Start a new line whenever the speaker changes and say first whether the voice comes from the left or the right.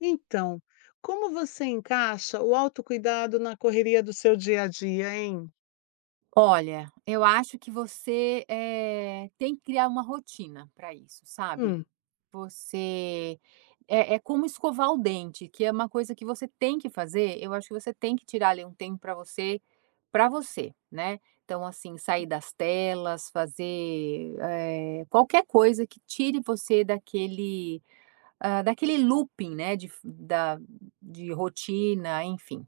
left: Então, como você encaixa o autocuidado na correria do seu dia a dia, hein?
right: Olha, eu acho que você, eh, tem que criar uma rotina pra isso, sabe.
left: Hum.
right: Você é é como escovar o dente, que é uma coisa que você tem que fazer, eu acho que você tem que tirar ali um tempo pra você, pra você, né. Então, assim, sair das telas, fazer, eh, qualquer coisa que tire você daquele, hã, daquele looping, né, de f da de rotina, enfim.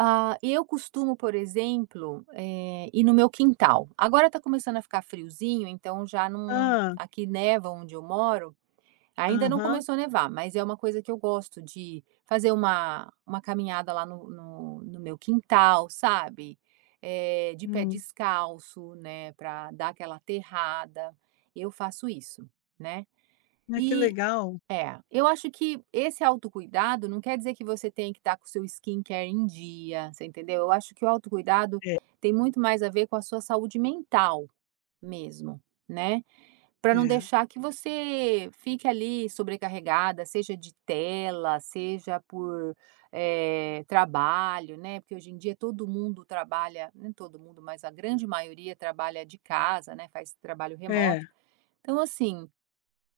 right: Ah, eu costumo, por exemplo, eh, ir no meu quintal. Agora está começando a ficar friozinho, então já não
left: Hã.
right: aqui neva onde eu moro. Ainda não
left: Aham.
right: começou a nevar, mas é uma coisa que eu gosto de fazer uma uma caminhada lá no no no meu quintal, sabe, eh, de pé
left: Hum.
right: descalço, né, pra dar aquela aterrada. Eu faço isso, né.
left: Ah, que
right: E
left: legal.
right: é, eu acho que esse autocuidado não quer dizer que você tenha que estar com o seu skin care em dia, você entendeu. Eu acho que o autocuidado
left: É.
right: tem muito mais a ver com a sua saúde mental mesmo, né, pra não
left: É.
right: deixar que você fique ali sobrecarregada, seja de tela, seja por, eh, trabalho, né, porque hoje em dia todo mundo trabalha nem todo mundo, mas a grande maioria trabalha de casa, né, faz trabalho remoto.
left: É.
right: Então, assim,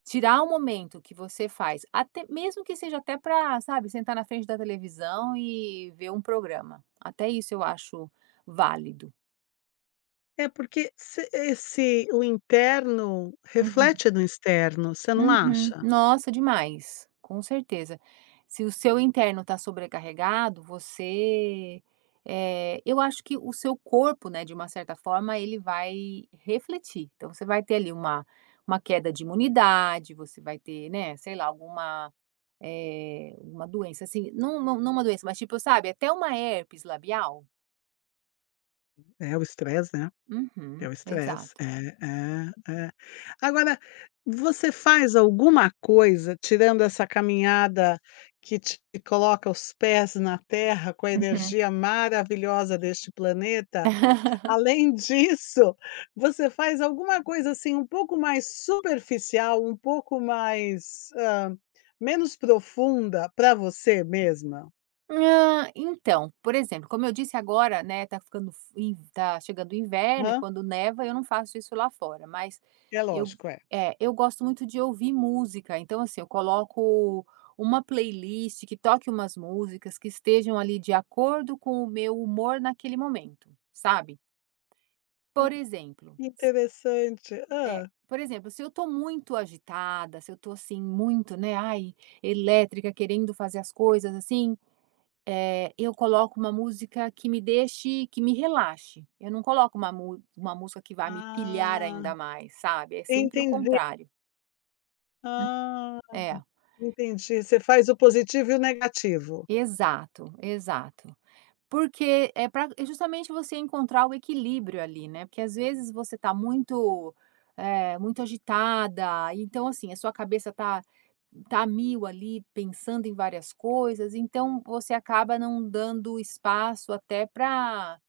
right: tirar um momento que você faz, até mesmo que seja até pra, sabe, sentar na frente da televisão e ver um programa, até isso eu acho válido.
left: É porque se esse o interno
right: Uhum.
left: reflete no externo, você não
right: Uhum,
left: acha?
right: nossa demais, com certeza, se o seu interno está sobrecarregado você eh, eu acho que o seu corpo né, de uma certa forma ele vai refletir, então você vai ter, ali, uma uma queda de imunidade, você vai ter, né, sei lá, alguma eh, uma doença, assim, não não não uma doença, mas, tipo, sabe, até uma herpes labial.
left: É o stress, né, é
right: Uhum,
left: o stress
right: exato.
left: é é é, agora, você faz alguma coisa, tirando essa caminhada que te coloca os pés na terra com a
right: Uhum.
left: energia maravilhosa deste planeta, além disso, você faz alguma coisa, assim, um pouco mais superficial, um pouco mais, hã, menos profunda para você mesma?
right: Ah, então, por exemplo, como eu disse agora, né, está ficando fri está chegando o inverno e
left: Hã.
right: quando neva, eu não faço isso lá fora, mas
left: É
right: eu
left: lógico, é.
right: eh, eu gosto muito de ouvir música, então, assim, eu coloco uma Playlist que toque umas músicas que estejam ali de acordo com o meu humor naquele momento, sabe,
left: Hum,
right: por exemplo,
left: Interessante,
right: s eh,
left: hã?
right: por exemplo, se eu estou muito agitada, se eu estou, assim, muito, né, ai, elétrica, querendo fazer as coisas, assim, eh, eu coloco uma música que me deixe que me relaxe, eu não coloco uma uma música que vá me pilhar
left: Ah,
right: ainda mais, sabe, é sempre o
left: entendi.
right: contrário. Hum,
left: Ah!
right: é.
left: Entendi, você faz o positivo e o negativo?
right: Exato, exato, porque é pra é justamente você encontrar o equilíbrio ali né, porque as vezes você tá muito, eh, muito agitada então assim a sua cabeça tá tá mil ali pensando em várias coisas, então você acaba não dando espaço até pra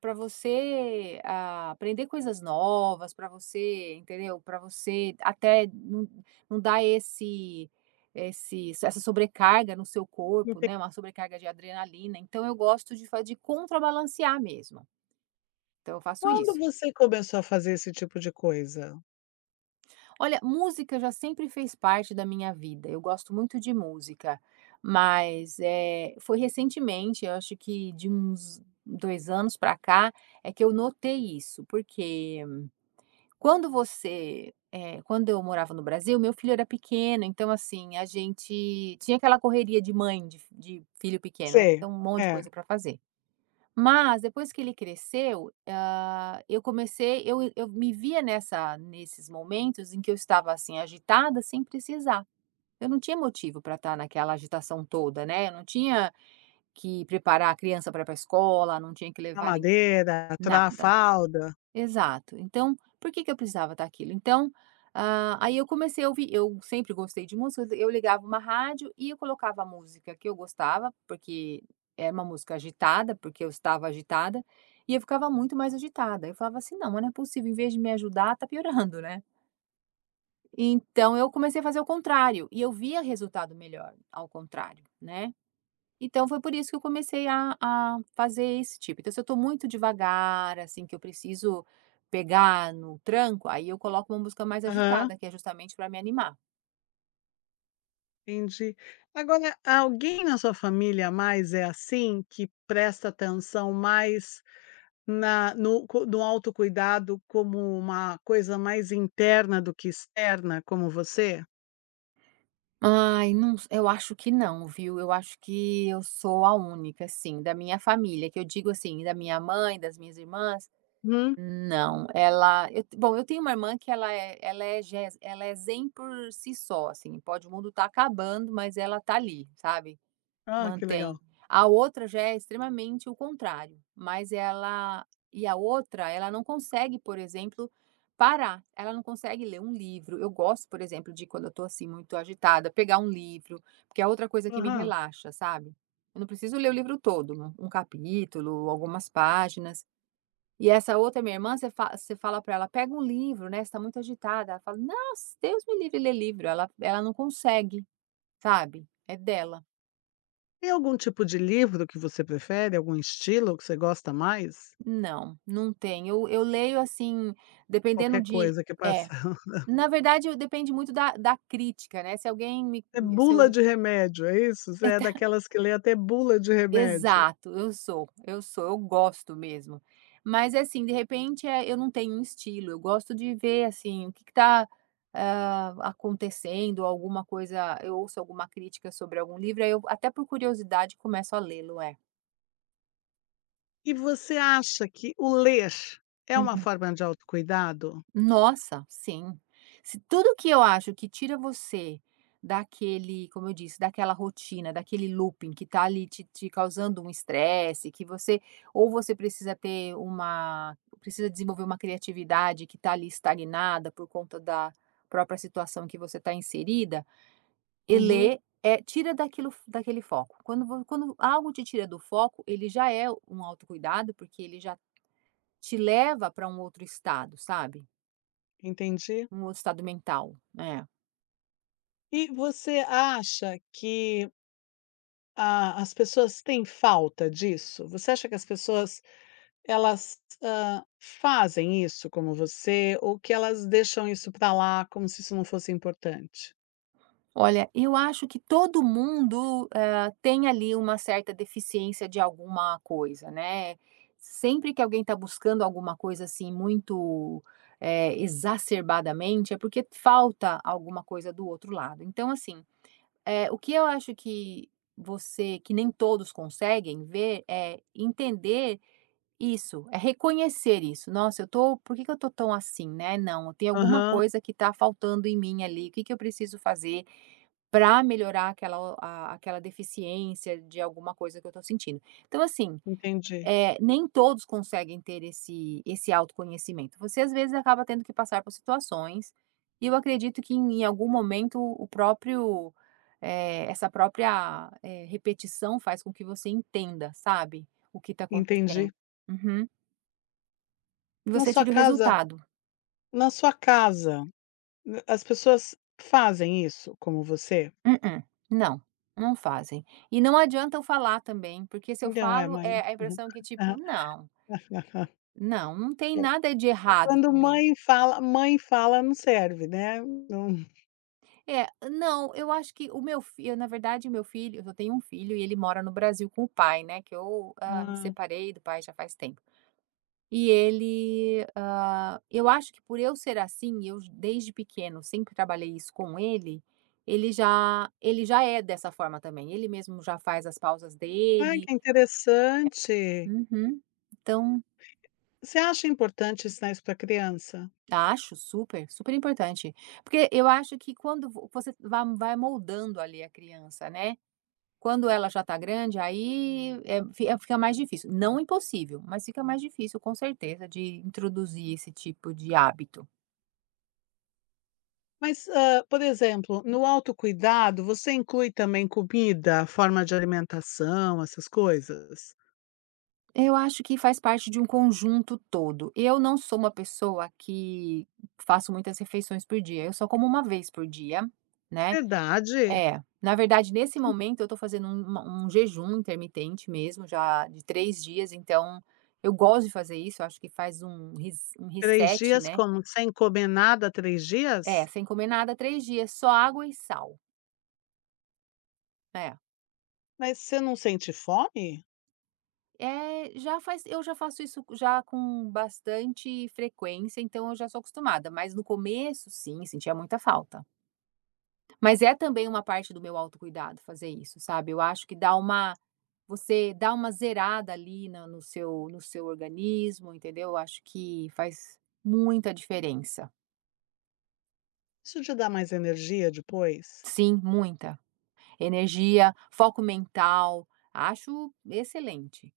right: pra você, hã, aprender coisas novas, pra você entendeu, pra você até num num dar esse esse essa sobrecarga no seu
left: Não
right: corpo
left: tem
right: né, uma sobrecarga de adrenalina, então eu gosto de fa de contrabalancear mesmo, então eu faço
left: Quando
right: isso.
left: você começou a fazer esse tipo de coisa?
right: Olha música já sempre fez parte da minha vida, eu gosto muito de música, mas eh foi recentemente eu acho que de uns 2 anos pra cá é que eu notei isso, porque quando você, eh, quando eu morava no Brasil o meu filho era pequeno então assim a gente tinha aquela correria de mãe de f de filho pequeno né,
left: Sei,
right: então uma monte de
left: é.
right: coisa pra fazer. Mas depois que ele cresceu, ah, eu comecei eu eu me via nessa nesses momentos em que eu estava assim agitada sem precisar, eu não tinha motivo pra tá naquela agitação toda né, eu não tinha que preparar a criança pra ir pra escola, não tinha que levar ninguém,
left: Madeira, tra a
right: nada.
left: fralda.
right: Exato, então por que que eu precisava daquilo, então, hã, aí eu comecei a ouvir eu sempre gostei de música, eu ligava um rádio e eu colocava música que eu gostava, porque é uma música agitada, porque eu estava agitada e eu ficava muito mais agitada, eu falava assim: "Não mas não é possível, em vez de me ajudar tá piorando né." Então eu comecei a fazer o contrário, e eu via resultado melhor ao contrário, né, então foi por isso que eu comecei a a fazer esse tipo. Então se eu tô muito devagar assim que eu preciso pegar no tranco, aí eu coloco uma música mais
left: Aham.
right: agitada que é justamente pra me animar.
left: Entendi. Agora, alguém na sua família mais é assim? Que presta atenção mais na no cui no autocuidado como uma coisa mais interna do que externa, como você?
right: Aí, não se eu acho que não, viu. Eu acho que eu sou a única. Assim, da minha família, que eu digo, assim, da minha mãe, das minhas irmãs,
left: Hum.
right: não. Ela eu te bom, eu tenho uma irmã que ela é ela é ges ela é zen por si só, assim. Pode o mundo estar acabando, mas ela está ali, sabe,
left: Ó, que
right: mantém.
left: legal!
right: A outra já é extremamente o contrário, mas ela E a outra, ela não consegue, por exemplo, parar, ela não consegue ler um livro. Eu gosto, por exemplo, de quando eu estou, assim, muito agitada pegar um livro, porque é a outra coisa que me
left: Aham.
right: relaxa, sabe. Eu não preciso ler o livro todo, um capítulo, algumas páginas. E essa outra minha irmã, você fa se você falar pra ela: "Pega um livro, né, você está muito agitada", ela fala: "Nossa, Deus me livre ler livro", ela ela não consegue, sabe, é dela.
left: Tem algum tipo de livro que você prefere, algum estilo que você gosta mais?
right: Não, não tem eu eu leio assim, dependendo
left: Qualquer
right: de
left: coisa que é
right: eh,
left: passada.
right: na verdade depende muito da da crítica, né, se alguém me
left: É
right: se
left: bula
right: eu
left: de remédio, é isso? Você
right: É
left: é
right: ta o
left: daquelas que lê até bula de remédio.
right: Exato, eu sou, eu sou, eu gosto mesmo. Mas assim de repente é, eu não tenho um estilo, eu gosto de ver assim o que que tá, hã, acontecendo ou alguma coisa, eu ouço alguma crítica sobre algum livro, aí eu até por curiosidade começo a lê-lo, é.
left: E você acha que o ler é uma
right: Uhum.
left: forma de autocuidado?
right: Nossa, sim. Se tudo que eu acho que tira você daquele como eu disse, daquela rotina, daquele looping que tá ali te te causando um estresse, que você ou você precisa ter uma precisa desenvolver uma criatividade que tá ali estagnada por conta da própria situação que você está inserida, e
left: Uhum.
right: lê, eh, tira daquilo daquele foco, quando vo quando algo te tira do foco, ele já é um autocuidado porque ele já te leva pra um outro estado, sabe.
left: Entendi.
right: Um outro estado mental, é.
left: E você acha que A as pessoas têm falta disso? Você acha que as pessoas, elas, hã, fazem isso como você, ou que elas deixam isso pra lá como se isso não fosse importante?
right: Olha, eu acho que todo mundo, hã, tem ali uma certa deficiência de alguma coisa, né. Sempre que alguém está buscando alguma coisa, assim, muito, eh, exacerbadamente, é porque falta alguma coisa do outro lado. Então, assim, eh, o que eu acho que você que nem todos conseguem ver é entender isso, é reconhecer isso. "Nossa eu estou por que que eu estou tão assim, né, não, tem alguma
left: Aham.
right: coisa que está faltando em mim ali, que que eu preciso fazer para melhorar aquela o a aquela deficiência de alguma coisa que eu estou sentindo". Então, assim,
left: Entendi.
right: eh, nem todos conseguem ter esse esse autoconhecimento. Você, às vezes, acaba tendo que passar por situações, e eu acredito que em algum momento o próprio, eh, essa própria, eh, repetição faz com que você entenda, sabe? O que está acontecendo,
left: Entendi.
right: uhum. E
left: Na
right: você
left: sua
right: tira o
left: casa
right: resultado.
left: na sua casa, n as pessoas fazem isso como você?
right: Mm-mm, não, não fazem. E não adianta eu falar também porque se eu falo, eh, a impressão é que
left: [unintelligible]
right: tipo "não". Não, não tem
left: [unintelligible]
right: nada de
left: É
right: errado
left: quando
right: comigo.
left: mãe fala mãe fala não serve, né? Não.
right: É não, eu acho que o meu fi na verdade, o meu filho eu só tenho um filho, e ele mora no Brasil com o pai, né, que eu, hã, me
left: Hã.
right: separei do pai já faz tempo. E ele, hã, eu acho que por eu ser assim, eu, desde pequeno, sempre trabalhei isso com ele, ele já ele já é dessa forma, também, ele mesmo já faz as pausas
left: Ai,
right: dele.
left: que interessante.
right: É, uhum, então
left: Você acha importante ensinar isso pra criança?
right: Acho, super, super importante, porque eu acho que quando vo você vai vai moldando, ali, a criança, né. Quando ela já tá grande, aí, é fi fica mais difícil, não impossível, mas fica mais difícil, com certeza, de introduzir esse tipo de hábito.
left: Mas, hã, por exemplo, no autocuidado, você inclui também comida, forma de alimentação, essas coisas?
right: Eu acho que faz parte de um conjunto todo, e eu não sou uma pessoa que faço muitas refeições por dia, eu só como uma vez por dia, né,
left: Verdade?
right: é, na verdade, nesse momento, eu estou fazendo um uma um jejum intermitente mesmo, já de 3 dias, então, eu gosto de fazer isso, eu acho que faz um res um
left: 3
right: reset,
left: dias
right: né.
left: como? Sem comer nada, 3
right: É,
left: dias?
right: sem comer nada 3 dias, só água e sal. É.
left: Mas você não sente fome?
right: É, já faz eu já faço isso já com bastante frequência, então eu já sou acostumada, mas no começo, sim, sentia muita falta. Mas é também uma parte do meu autocuidado fazer isso, sabe, eu acho que dá uma você dá uma zerada, ali, na no seu no seu organismo entendeu? Acho que faz muita diferença.
left: Isso te dá mais energia depois?
right: Sim, muita, energia, foco mental, acho excelente.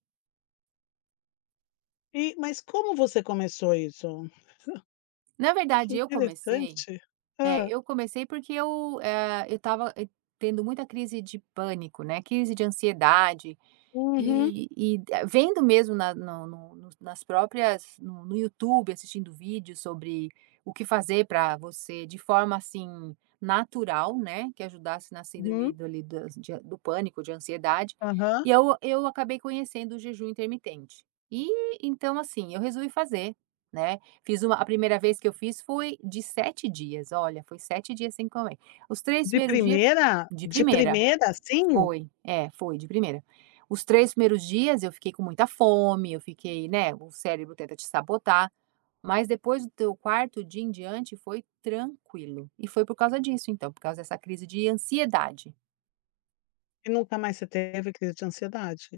left: E mas como você começou isso?
right: Na
left: Que
right: verdade eu comecei
left: interessante!
right: é,
left: Hã?
right: eu comecei, porque eu, ah, eu estava tendo muita crise de pânico, né, crise de ansiedade
left: Uhum.
right: e e vendo mesmo na no no no nas próprias no no YouTube, assistindo vídeos sobre o que fazer para você de forma, assim, natural, né, que ajudasse na síndrome
left: Uhum.
right: do ali, das de do pânico ou de ansiedade
left: Aham.
right: e, aí, eu acabei conhecendo o jejum intermitente e, então, assim, eu resolvi fazer, né, fiz um a 1ª vez que eu fiz foi de 7 dias, olha, foi 7 dias sem comer, os 3
left: De
right: 1º dia,
left: primeira?
right: de
left: De
right: primeira,
left: primeira, assim?
right: foi, é, foi de primeira. Os 3 1º dias eu fiquei com muita fome, eu fiquei, né, o cérebro tenta te sabotar, mas depois do teu 4º dia em diante foi tranquilo e foi por causa disso, então, por causa dessa crise de ansiedade.
left: E nunca mais você teve crise de ansiedade?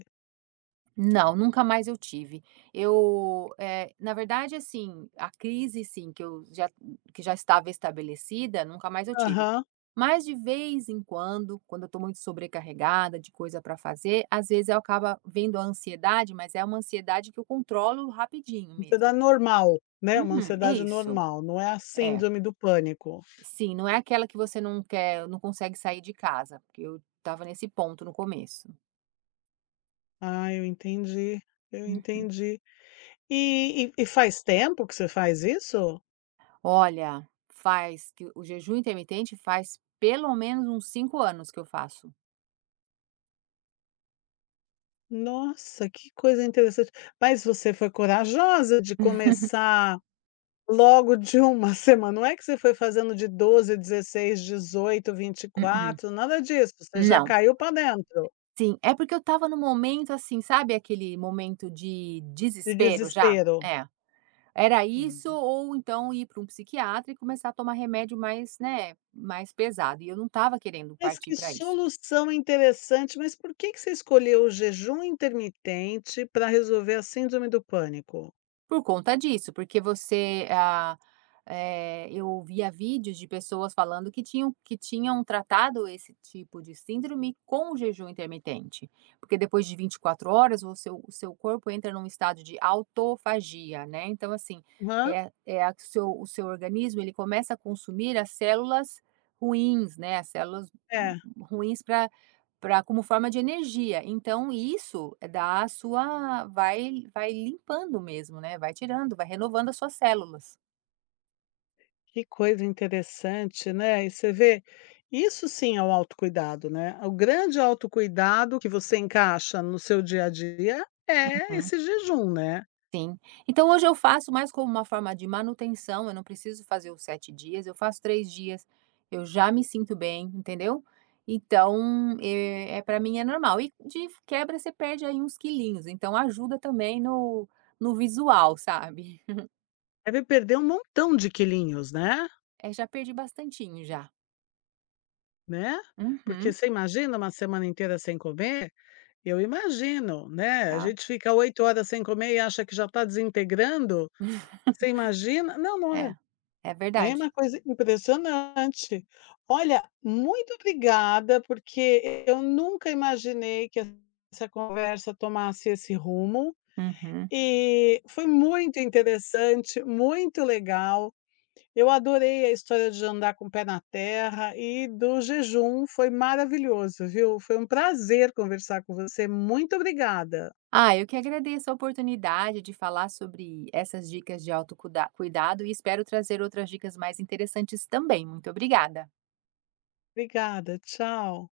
right: Não, nunca mais eu tive. Eu, eh, na verdade, assim, a crise sim, que eu já que já estava estabelecida, nunca mais eu tive.
left: Aham.
right: Mas de vez em quando, quando eu tô muito sobrecarregada de coisa pra fazer, às vezes eu acaba vindo a ansiedade, mas é uma ansiedade que controlo rapidinho mesmo.
left: Ansiedade normal, né, uma
right: Uhum,
left: ansiedade
right: isso,
left: normal, não é a
right: é.
left: síndrome do pânico.
right: Sim, não é aquela que você não quer não consegue sair de casa, porque eu estava nesse ponto no começo.
left: Ah, eu entendi, eu
right: Uhum.
left: entendi. E e e faz tempo que você faz isso?
right: Olha, faz que o jejum intermitente faz pelo menos uns 5 anos que eu faço.
left: Nossa, que coisa interessante. Mas você foi corajosa de começar logo de 1 semana, não é que você foi fazendo de 12, 16, 18, vinte e
right: Mm-mm,
left: quatro, nada disso, você já
right: não.
left: caiu pra dentro.
right: Sim, é porque eu estava num momento, assim, sabe aquele momento de
left: De
right: desespero já?
left: desespero.
right: É. Era isso
left: Hum.
right: ou então ir pra um psiquiatra e começar a tomar remédio mais, né, mais pesado. E eu não estava querendo
left: Mas
right: partir
left: que
right: pra isso.
left: solução interessante. Mas por que que você escolheu o jejum intermitente pra resolver a síndrome do pânico?
right: Por conta disso, porque você ah, eh, eu ouvia vídeos de pessoas falando que tinham que tinham tratado esse tipo de síndrome com jejum intermitente, porque depois de 24 horas o seu o seu corpo entra num estado de autofagia, né, então, assim,
left: Hã.
right: é é a que o seu o seu organismo ele começa a consumir as células ruins, né, as células
left: É.
right: ruins para para como forma de energia, então isso dá a sua vai vai limpando mesmo, né, vai tirando, vai renovando as suas células.
left: Que coisa interessante, né, e você vê, isso sim é o autocuidado, né, o grande autocuidado que você encaixa no seu dia a dia, é
right: Uhum.
left: esse jejum, né.
right: Sim, então hoje eu faço mais como uma forma de manutenção, eu não preciso fazer os 7 dias, eu faço 3 dias, eu já me sinto bem, entendeu? Então, eh, para mim é normal e de quebra você perde, aí, uns quilinhos, então ajuda também no no visual, sabe?
left: Deve perder um montão de quilinhos, né.
right: É, já perdi bastantinho, já.
left: Né, porque
right: Uhum.
left: você imagina uma semana inteira sem comer? Eu imagino, né, a
right: É.
left: gente fica 8 horas sem comer e acha que já tá desintegrando, você imagina? Não, não é
right: É, é
left: é
right: verdade.
left: uma coisa impressionante. Olha, muito obrigada, porque eu nunca imaginei que essa conversa tomasse esse rumo
right: Uhum.
left: e foi muito interessante, muito legal, eu adorei a história de andar com o pé na terra e do jejum, foi maravilhoso, viu, foi um prazer conversar com você, muito obrigada.
right: Ah, eu que agradeço a oportunidade de falar sobre essas dicas de autocuda cuidado e espero trazer outras dicas mais interessantes também, muito obrigada.
left: Obrigada, tchau.